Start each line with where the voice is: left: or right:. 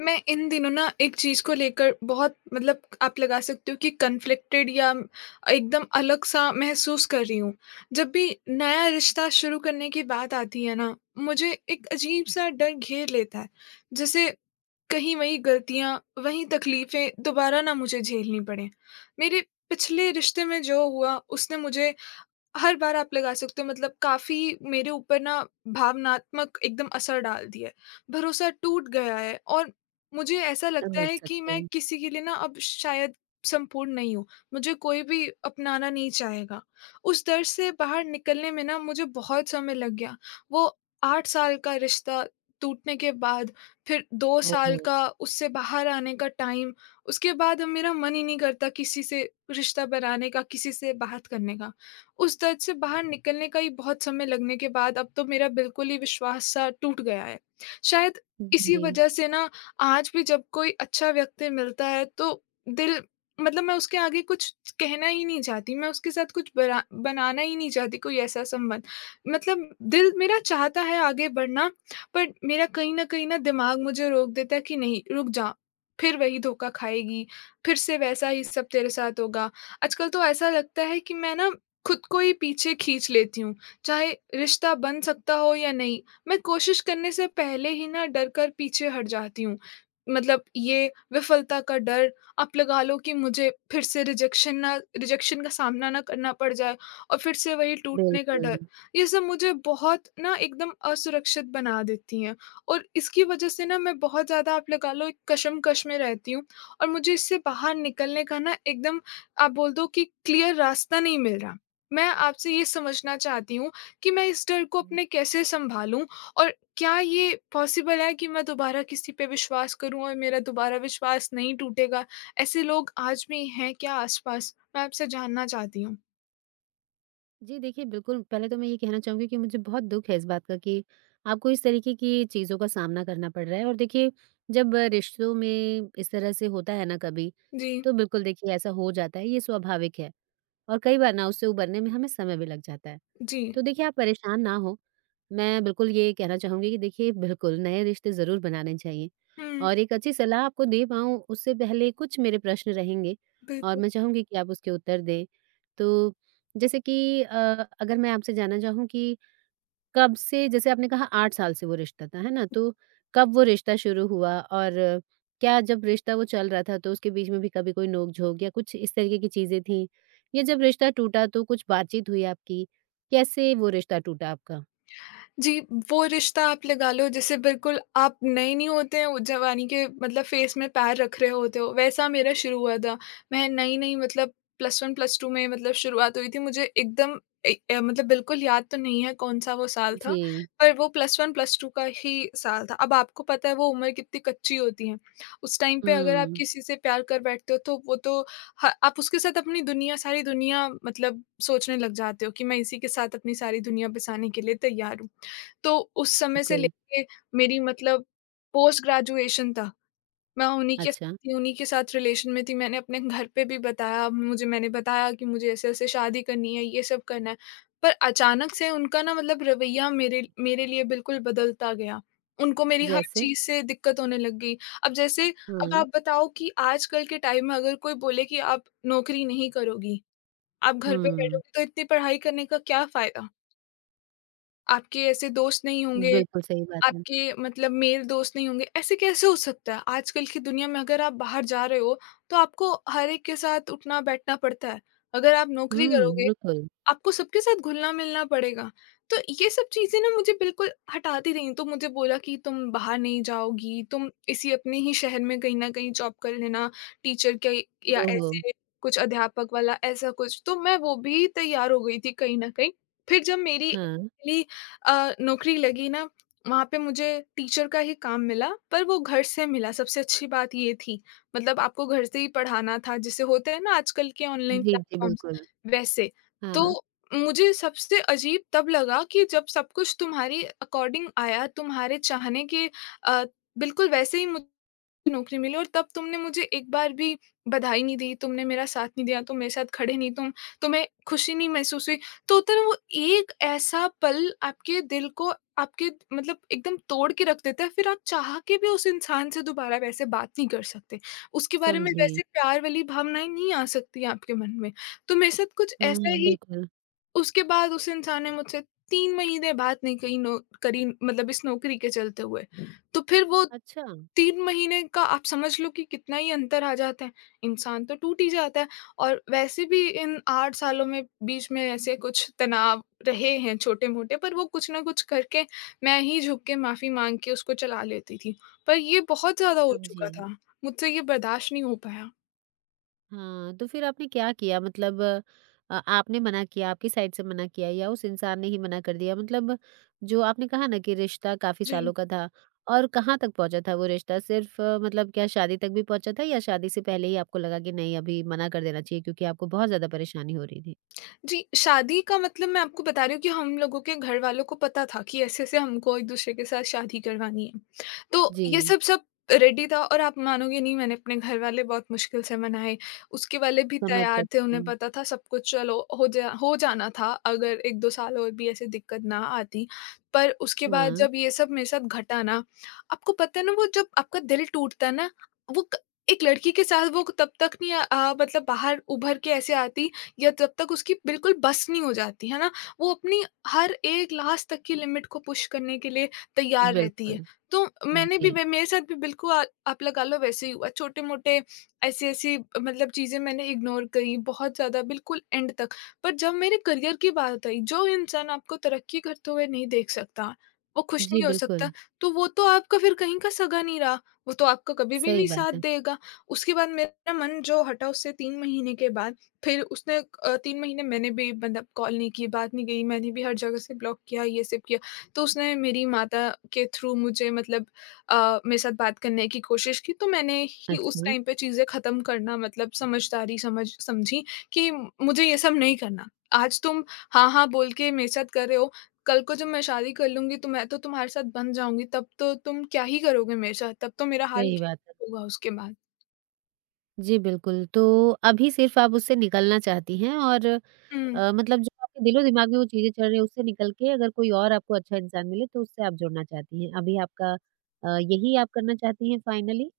left: मैं इन दिनों ना एक चीज़ को लेकर बहुत मतलब आप लगा सकते हो कि कन्फ्लिक्टेड या एकदम अलग-सा महसूस कर रही हूँ। जब भी नया रिश्ता शुरू करने की बात आती है ना, मुझे एक अजीब-सा डर घेर लेता है। जैसे कहीं वही गलतियाँ, वही तकलीफ़ें दोबारा ना मुझे झेलनी पड़ें। मेरे पिछले रिश्ते में जो हुआ उसने मुझे हर बार आप लगा सकते हो मतलब काफ़ी मेरे ऊपर ना भावनात्मक एकदम असर डाल दिया है। भरोसा टूट गया है और मुझे ऐसा लगता
right: समझ
left: है कि
right: सकते
left: मैं
right: हो।
left: किसी के लिए ना अब शायद संपूर्ण नहीं हूँ। मुझे कोई भी अपनाना नहीं चाहेगा। उस दर्द से बाहर निकलने में ना मुझे बहुत समय लग गया। वो 8 साल का रिश्ता टूटने के बाद फिर 2
right: ओहो!
left: साल का उससे बाहर आने का टाइम, उसके बाद अब मेरा मन ही नहीं करता किसी से रिश्ता बनाने का, किसी से बात करने का। उस दर्द से बाहर निकलने का ही बहुत समय लगने के बाद अब तो मेरा बिल्कुल ही विश्वास सा टूट गया है। शायद इसी
right: जी।
left: वजह से ना आज भी जब कोई अच्छा व्यक्ति मिलता है तो दिल मतलब मैं उसके आगे कुछ कहना ही नहीं चाहती, मैं उसके साथ कुछ बरा बनाना ही नहीं चाहती कोई ऐसा संबंध। मतलब दिल मेरा चाहता है आगे बढ़ना, पर मेरा कहीं न कहीं ना दिमाग मुझे रोक देता है कि नहीं रुक जा, फिर वही धोखा खाएगी, फिर से वैसा ही सब तेरे साथ होगा। आजकल तो ऐसा लगता है कि मैं ना खुद को ही पीछे खींच लेती हूँ, चाहे रिश्ता बन सकता हो या नहीं, मैं कोशिश करने से पहले ही ना डर कर पीछे हट जाती हूँ। मतलब ये विफलता का डर, आप लगा लो कि मुझे फिर से रिजेक्शन ना रिजेक्शन का सामना ना करना पड़ जाए और फिर से वही टूटने का
right: बिल्कुल।
left: डर, ये सब मुझे बहुत ना एकदम असुरक्षित बना देती हैं और इसकी वजह से ना मैं बहुत ज़्यादा आप लगा लो एक कशमकश में रहती हूँ और मुझे इससे बाहर निकलने का ना एकदम आप बोल दो कि क्लियर रास्ता नहीं मिल रहा। मैं आपसे ये समझना चाहती हूँ कि मैं इस डर को अपने कैसे सँभालूँ? और क्या ये पॉसिबल है कि मैं दोबारा किसी पे विश्वास करूँ और मेरा दोबारा विश्वास नहीं टूटेगा? ऐसे लोग आज भी हैं क्या आस-पास? मैं आपसे जानना चाहती हूँ।
right: जी, देखिए बिल्कुल, पहले तो मैं ये कहना चाहूँगी कि मुझे बहुत दुःख है इस बात का कि आपको इस तरीके की चीज़ों का सामना करना पड़ रहा है और देखिए जब रिश्तों में इस तरह से होता है ना कभी,
left: जी,
right: तो बिल्कुल देखिए ऐसा हो जाता है, ये स्वाभाविक है। और कई बार ना उससे उबरने में हमें समय भी लग जाता है।
left: जी।
right: तो देखिए आप परेशान ना हो, मैं बिल्कुल ये कहना चाहूँगी कि देखिए बिल्कुल नए रिश्ते ज़रूर बनाने चाहिए
left: हुँ,
right: और एक अच्छी सलाह आपको दे पाऊँ उससे पहले कुछ मेरे प्रश्न रहेंगे और
left: बिल्कुल।
right: मैं चाहूँगी कि आप उसके उत्तर दें। तो जैसे कि अगर मैं आपसे जानना चाहूँ कि कब से जैसे आपने कहा 8 साल से वो रिश्ता था, है ना? तो कब वो रिश्ता शुरू हुआ और क्या जब रिश्ता वो चल रहा था तो उसके बीच में भी कभी कोई नोक-झोंक या कुछ इस तरीके की चीज़ें थीं? या जब रिश्ता टूटा तो कुछ बातचीत हुई आपकी? कैसे वो रिश्ता टूटा आपका?
left: जी, वो रिश्ता आप लगा लो जैसे बिल्कुल आप नए नहीं होते हैं वो जवानी के मतलब फेस में पैर रख रहे होते हो, वैसा मेरा शुरू हुआ था। मैं नई-नई मतलब प्लस 1 प्लस 2 में मतलब शुरुआत हुई थी मुझे एकदम मतलब बिल्कुल याद तो नहीं है कौन-सा वो साल था,
right: जी।
left: पर वो प्लस 1 प्लस 2 का ही साल था। अब आपको पता है वो उम्र कितनी कच्ची होती है, उस टाइम पे अगर आप
right: हुँ,
left: किसी से प्यार कर बैठते हो तो वो तो ह आप उसके साथ अपनी दुनिया सारी दुनिया मतलब सोचने लग जाते हो कि मैं इसी के साथ अपनी सारी दुनिया बसाने के लिए तैयार हूँ। तो उस समय से
right: बिल्कुल।
left: लेके मेरी मतलब पोस्ट ग्रेजुएशन तक मैं उन्हीं के
right: अच्छा,
left: थी, उन्हीं के साथ रिलेशन में थी। मैंने अपने घर पे भी बताया, मुझे मैंने बताया कि मुझे ऐसे-ऐसे शादी करनी है, ये सब करना है। पर अचानक से उनका ना मतलब रवैया मेरे मेरे लिए बिल्कुल बदलता गया। उनको मेरी हर
right: जैसे?
left: चीज़ से दिक्कत होने लग गई। अब जैसे अब
right: हुँ,
left: आप बताओ कि आजकल के टाइम में अगर कोई बोले कि आप नौकरी नहीं करोगी, आप घर पे
right: हुँ।
left: बैठोगी तो इतनी पढ़ाई करने का क्या फ़ायदा? आपके ऐसे दोस्त नहीं होंगे,
right: बिल्कुल सही बात है।
left: आपके मतलब मेल दोस्त नहीं होंगे, ऐसे कैसे हो सकता है? आजकल की दुनिया में अगर आप बाहर जा रहे हो, तो आपको हर एक के साथ उठना-बैठना पड़ता है। अगर आप नौकरी
right: हुँ,
left: करोगे,
right: बिल्कुल।
left: आपको सबके साथ घुलना-मिलना पड़ेगा। तो ये सब चीज़ें ना मुझे बिल्कुल हटाती रहीं, तो मुझे बोला कि तुम बाहर नहीं जाओगी, तुम इसी अपने ही शहर में कहीं न कहीं जॉब कर लेना, टीचर के या
right: ओहो!
left: ऐसे कुछ अध्यापक वाला ऐसा कुछ। तो मैं वो भी तैयार हो गई थी कहीं न कहीं। फिर जब मेरी
right: हाँ।
left: एक्चुअली नौकरी लगी ना, वहाँ पे मुझे टीचर का ही काम मिला, पर वो घर से मिला, सबसे अच्छी बात ये थी। मतलब आपको घर से ही पढ़ाना था, जैसे होते हैं ना आजकल के ऑनलाइन
right: जी, जी,
left: प्लेटफ़ॉर्म्स,
right: बिल्कुल।
left: वैसे।
right: हाँ,
left: तो मुझे सबसे अजीब तब लगा कि जब सब कुछ तुम्हारी अकॉर्डिंग आया, तुम्हारे चाहने के अ, बिल्कुल वैसे ही मुझे नौकरी मिली और तब तुमने मुझे एक बार भी बधाई नहीं दी, तुमने मेरा साथ नहीं दिया, तुम मेरे साथ खड़े नहीं, तुम तुम्हें खुशी नहीं महसूस हुई। तो होता है ना वो एक ऐसा पल आपके दिल को आपके मतलब एकदम तोड़ के रख देता है, फिर आप चाह के भी उस इंसान से दोबारा वैसे बात नहीं कर सकते। उसके बारे में
right: समझी।
left: वैसे प्यार वाली भावनाएँ नहीं आ सकती आपके मन में। तो मेरे साथ कुछ ऐसा
right: हाँ,
left: ही।
right: बिल्कुल।
left: उसके बाद उस इंसान ने मुझसे 3 महीने बात नहीं कही, नो करी मतलब इस नौकरी के चलते हुए। तो फिर वो
right: अच्छा,
left: 3 महीने का आप समझ लो कि कितना ही अंतर आ जाता है। इंसान तो टूट ही जाता है और वैसे भी इन 8 सालों में बीच में ऐसे कुछ तनाव रहे हैं छोटे-मोटे, पर वो कुछ ना कुछ करके मैं ही झुक के माफ़ी माँग के उसको चला लेती थी। पर ये बहुत ज़्यादा हो
right: समझी।
left: चुका था। मुझसे ये बर्दाश्त नहीं हो पाया।
right: हाँ, तो फिर आपने क्या किया? मतलब आपने मना किया, आपकी साइड से मना किया या उस इंसान ने ही मना कर दिया? मतलब जो आपने कहा ना कि रिश्ता काफ़ी
left: जी।
right: सालों का था और कहाँ तक पहुँचा था वो रिश्ता? सिर्फ़ मतलब क्या शादी तक भी पहुँचा था या शादी से पहले ही आपको लगा कि नहीं अभी मना कर देना चाहिए क्योंकि आपको बहुत ज़्यादा परेशानी हो रही थी?
left: जी, शादी का मतलब मैं आपको बता रही हूँ कि हम लोगों के घर वालों को पता था कि ऐसे-ऐसे हमको एक-दूसरे के साथ शादी करवानी है। तो ये
right: जी,
left: सब सब रेडी था और आप मानोगे नहीं, मैंने अपने घर वाले बहुत मुश्किल से मनाए, उसके वाले भी
right: समझ
left: तैयार थे,
right: सकती
left: उन्हें
right: हूँ।
left: पता था सब कुछ, चलो हो जाना था अगर 1-2 साल और भी ऐसे दिक्कत ना आती। पर उसके बाद
right: हाँ,
left: जब ये सब मेरे साथ घटा ना, आपको पता है ना वो जब आपका दिल टूटता है ना, वो क एक लड़की के साथ वो तब तक नहीं मतलब बाहर उभर के ऐसे आती या जब तक उसकी बिल्कुल बस नहीं हो जाती, है ना? वो अपनी हर एक लास्ट तक की लिमिट को पुश करने के लिए तैयार रहती है।
right: बिल्कुल।
left: तो मैंने भी
right: जी।
left: वे मेरे साथ भी बिल्कुल आ आप लगा लो वैसे ही हुआ। छोटे-मोटे ऐसी-ऐसी मतलब चीज़ें मैंने इग्नोर करी बहुत ज़्यादा बिल्कुल एंड तक। पर जब मेरे करियर की बात आई, जो इंसान आपको तरक्की करते हुए नहीं देख सकता, वो खुश
right: जी,
left: नहीं हो
right: बिल्कुल।
left: सकता, तो वो तो आपका फिर कहीं का सगा नहीं रहा। वो तो आपका कभी भी
right: सही
left: नहीं साथ
right: बात है।
left: देगा। उसके बाद मेरा मन जो हटा उससे 3 महीने के बाद फिर उसने 3 महीने मैंने भी मतलब कॉल नहीं की, बात नहीं की, मैंने भी हर जगह से ब्लॉक किया, ये सब किया। तो उसने मेरी माता के थ्रू मुझे मतलब मेरे साथ बात करने की कोशिश की, तो मैंने ही उस
right: अच्छा,
left: टाइम पे चीज़ें ख़त्म करना मतलब समझदारी समझी कि मुझे ये सब नहीं करना। आज तुम हाँ, हाँ बोल के मेरे साथ कर रहे हो, कल को जब मैं शादी कर लूँगी तो मैं तो तुम्हारे साथ बंध जाऊँगी, तब तो तुम क्या ही करोगे मेरे साथ? तब तो मेरा हाल
right: सही बात
left: क्या होगा उसके बाद?
right: जी, बिल्कुल। तो अभी सिर्फ़ आप उससे निकलना चाहती हैं और
left: हुँ।
right: मतलब जो आपके दिलो-दिमाग में वो चीज़ें चल रही हैं, उससे निकल के अगर कोई और आपको अच्छा इंसान मिले, तो उससे आप जुड़ना चाहती हैं। अभी आपका यही आप करना चाहती हैं फाइनली?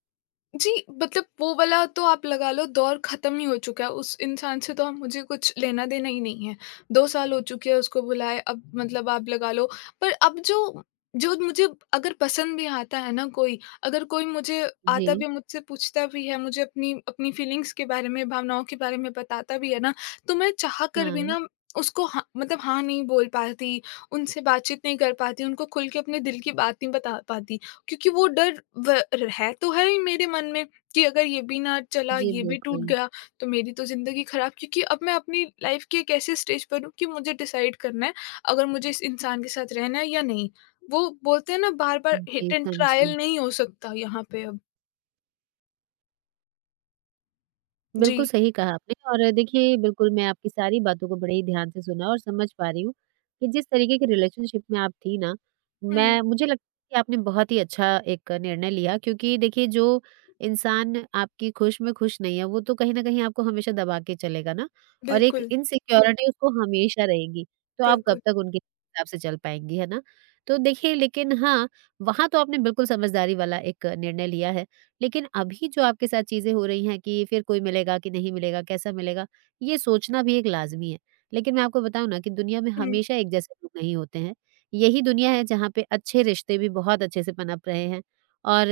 left: जी, मतलब वो वाला तो आप लगा लो दौर ख़त्म ही हो चुका है, उस इंसान से तो अब मुझे कुछ लेना-देना ही नहीं है। 2 साल हो चुके हैं उसको बुलाए, अब मतलब आप लगा लो। पर अब जो जो मुझे अगर पसंद भी आता है ना कोई, अगर कोई मुझे
right: जी।
left: आता भी है, मुझसे पूछता भी है, मुझे अपनी अपनी फ़ीलिंग्स के बारे में, भावनाओं के बारे में बताता भी है ना, तो मैं चाह कर भी
right: हाँ।
left: ना उसको हाँ मतलब हाँ नहीं बोल पाती, उनसे बातचीत नहीं कर पाती, उनको खुल के अपने दिल की बात नहीं बता पाती। क्योंकि वो डर व है तो है ही मेरे मन में कि अगर ये भी ना चला,
right: जी,
left: ये भी टूट
right: बिल्कुल।
left: गया, तो मेरी तो ज़िंदगी ख़राब, क्योंकि अब मैं अपनी लाइफ़ के एक ऐसे स्टेज पर हूँ कि मुझे डिसाइड करना है, अगर मुझे इस इंसान के साथ रहना है या नहीं। वो बोलते हैं ना बार-बार
right: जी,
left: हिट एंड
right: समझी।
left: ट्रायल नहीं हो सकता यहाँ पे अब। जी।
right: बिल्कुल सही कहा आपने और देखिए बिल्कुल मैं आपकी सारी बातों को बड़े ही ध्यान से सुना और समझ पा रही हूँ कि जिस तरीके के रिलेशनशिप में आप थी ना
left: हुँ,
right: मैं मुझे लगता है कि आपने बहुत ही अच्छा एक निर्णय लिया क्योंकि देखिए जो इंसान आपकी खुश में खुश नहीं है वो तो कहीं ना कहीं आपको हमेशा दबा के चलेगा ना और एक
left: बिल्कुल,
right: इनसिक्योरिटी उसको हमेशा रहेगी तो आप कब
left: बिल्कुल।
right: तक उनके हिसाब से चल पाएंगी है ना तो देखिए लेकिन हाँ वहां तो आपने बिल्कुल समझदारी वाला एक निर्णय लिया है लेकिन अभी जो आपके साथ चीज़ें हो रही हैं कि फिर कोई मिलेगा कि नहीं मिलेगा, कैसा मिलेगा, ये सोचना भी एक लाज़मी है। लेकिन मैं आपको बताऊँ ना कि दुनिया में
left: हुँ,
right: हमेशा एक जैसे लोग नहीं होते हैं। यही दुनिया है जहाँ पे अच्छे रिश्ते भी बहुत अच्छे से पनप रहे हैं और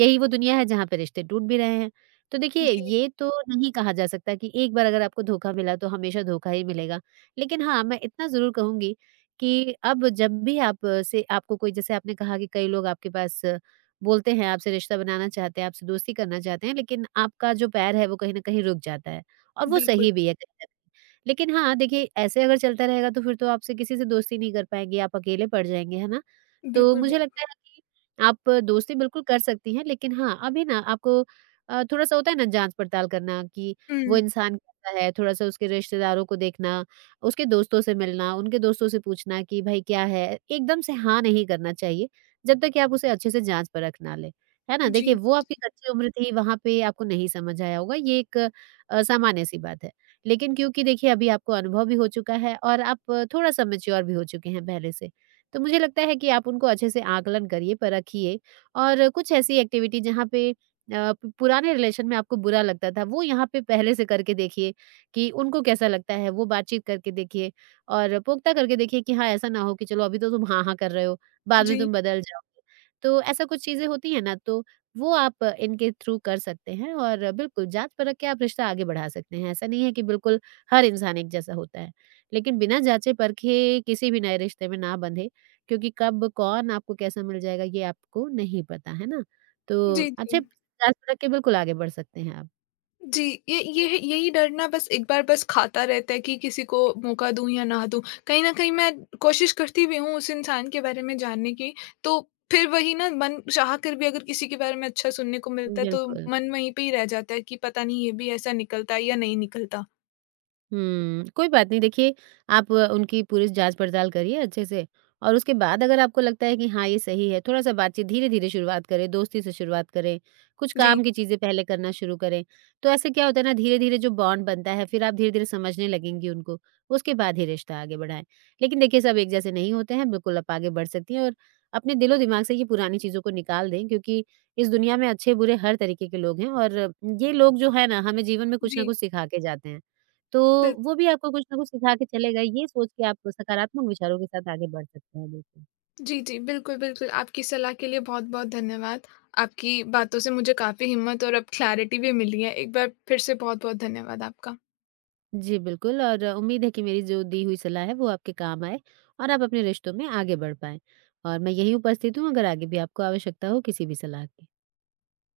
right: यही वो दुनिया है जहाँ पे रिश्ते टूट भी रहे हैं। तो देखिए,
left: जी,
right: ये तो नहीं कहा जा सकता कि एक बार अगर आपको धोखा मिला तो हमेशा धोखा ही मिलेगा। लेकिन हाँ, मैं इतना ज़रूर कहूँगी कि अब जब भी आप अ, से आपको कोई जैसे आपने कहा कि कई लोग आपके पास बोलते हैं आपसे रिश्ता बनाना चाहते हैं, आपसे दोस्ती करना चाहते हैं, लेकिन आपका जो पैर है वो कहीं न कहीं रुक जाता है और वो
left: बिल्कुल,
right: सही भी है कहीं न कहीं। लेकिन हाँ, देखिए ऐसे अगर चलता रहेगा तो फिर तो आपसे किसी से दोस्ती नहीं कर पाएँगे, आप अकेले पड़ जाएँगे, है ना? तो
left: बिल्कुल,
right: मुझे
left: बिल
right: लगता है कि आप दोस्ती बिल्कुल कर सकती हैं, लेकिन हाँ, अभी ना आपको थोड़ा-सा होता है ना जाँच-पड़ताल करना कि
left: हुँ,
right: वो इंसान कैसा है, थोड़ा-सा उसके रिश्तेदारों को देखना, उसके दोस्तों से मिलना, उनके दोस्तों से पूछना कि भाई क्या है? एकदम से हाँ नहीं करना चाहिए। जब तक कि आप उसे अच्छे से जाँच-परख ना लें, है ना? देखिए
left: जी,
right: वो आपकी कच्ची उम्र थी, वहाँ पे आपको नहीं समझ आया होगा, ये एक सामान्य-सी बात है। लेकिन क्योंकि देखिए अभी आपको अनुभव भी हो चुका है और आप थोड़ा-सा मैच्योर भी हो चुके हैं पहले से, तो मुझे लगता है कि आप उनको अच्छे से आकलन करिए, परखिए और कुछ ऐसी एक्टिविटी जहाँ पे अ, प पुराने रिलेशन में आपको बुरा लगता था, वो यहाँ पे पहले से करके देखिए कि उनको कैसा लगता है, वो बातचीत करके देखिए और पुख्ता करके देखिए कि हाँ, ऐसा ना हो कि चलो अभी तो तुम हाँ, हाँ कर रहे हो, बाद में
left: जी,
right: तुम बदल जाओगे। तो ऐसा कुछ चीज़ें होती हैं ना तो वो आप इनके थ्रू कर सकते हैं और बिल्कुल जाँच-परख के आप रिश्ता आगे बढ़ा सकते हैं। ऐसा नहीं है कि बिल्कुल हर इंसान एक जैसा होता है। लेकिन बिना जाँचे-परखे किसी भी नए रिश्ते में ना बंधे क्योंकि कब कौन आपको कैसा मिल जाएगा ये आपको नहीं पता, है ना? तो
left: जी, जी।
right: अच्छे जाँच-परख के बिल्कुल आगे बढ़ सकते हैं आप।
left: जी, ये यही डर ना बस एक बार बस खाता रहता है कि किसी को मौका दूँ या ना दूँ। कहीं न कहीं मैं कोशिश करती भी हूँ उस इंसान के बारे में जानने की, तो फिर वही ना मन चाह कर भी अगर किसी के बारे में अच्छा सुनने को मिलता है तो
right: बिल्कुल।
left: मन वहीं पे ही रह जाता है कि पता नहीं ये भी ऐसा निकलता है या नहीं निकलता।
right: हुँ, कोई बात नहीं देखिए आप उनकी पूरी जाँच पड़ताल करिए अच्छे से और उसके बाद अगर आपको लगता है कि हाँ, ये सही है, थोड़ा-सा बातचीत धीरे-धीरे शुरुआत करें, दोस्ती से शुरुआत करें, कुछ
left: जी,
right: काम की चीज़ें पहले करना शुरू करें। तो ऐसे क्या होता है ना धीरे-धीरे जो बॉन्ड बनता है फिर आप धीरे-धीरे समझने लगेंगी उनको, उसके बाद ही रिश्ता आगे बढ़ाएँ। लेकिन देखिए सब एक जैसे नहीं होते हैं, बिल्कुल आप आगे बढ़ सकती हैं और अपने दिलो-दिमाग से ये पुरानी चीज़ों को निकाल दें क्योंकि इस दुनिया में अच्छे-बुरे हर तरीके के लोग हैं और ये लोग जो है ना हमें जीवन में कुछ ना
left: जी,
right: कुछ सिखा के जाते हैं। तो
left: बिल
right: वो भी आपको कुछ ना कुछ सिखा के चलेगा, ये सोच के आप सकारात्मक विचारों के साथ आगे बढ़ सकते हैं, बिल्कुल।
left: जी, जी, बिल्कुल, बिल्कुल। आपकी सलाह के लिए बहुत-बहुत धन्यवाद। आपकी बातों से मुझे काफ़ी हिम्मत और अब क्लैरिटी भी मिली है। एक बार फिर से बहुत-बहुत धन्यवाद आपका।
right: जी, बिल्कुल और उम्मीद है कि मेरी जो दी हुई सलाह है वो आपके काम आए और आप अपने रिश्तों में आगे बढ़ पाएँ। और मैं यहीं उपस्थित हूँ अगर आगे भी आपको आवश्यकता हो किसी भी सलाह की।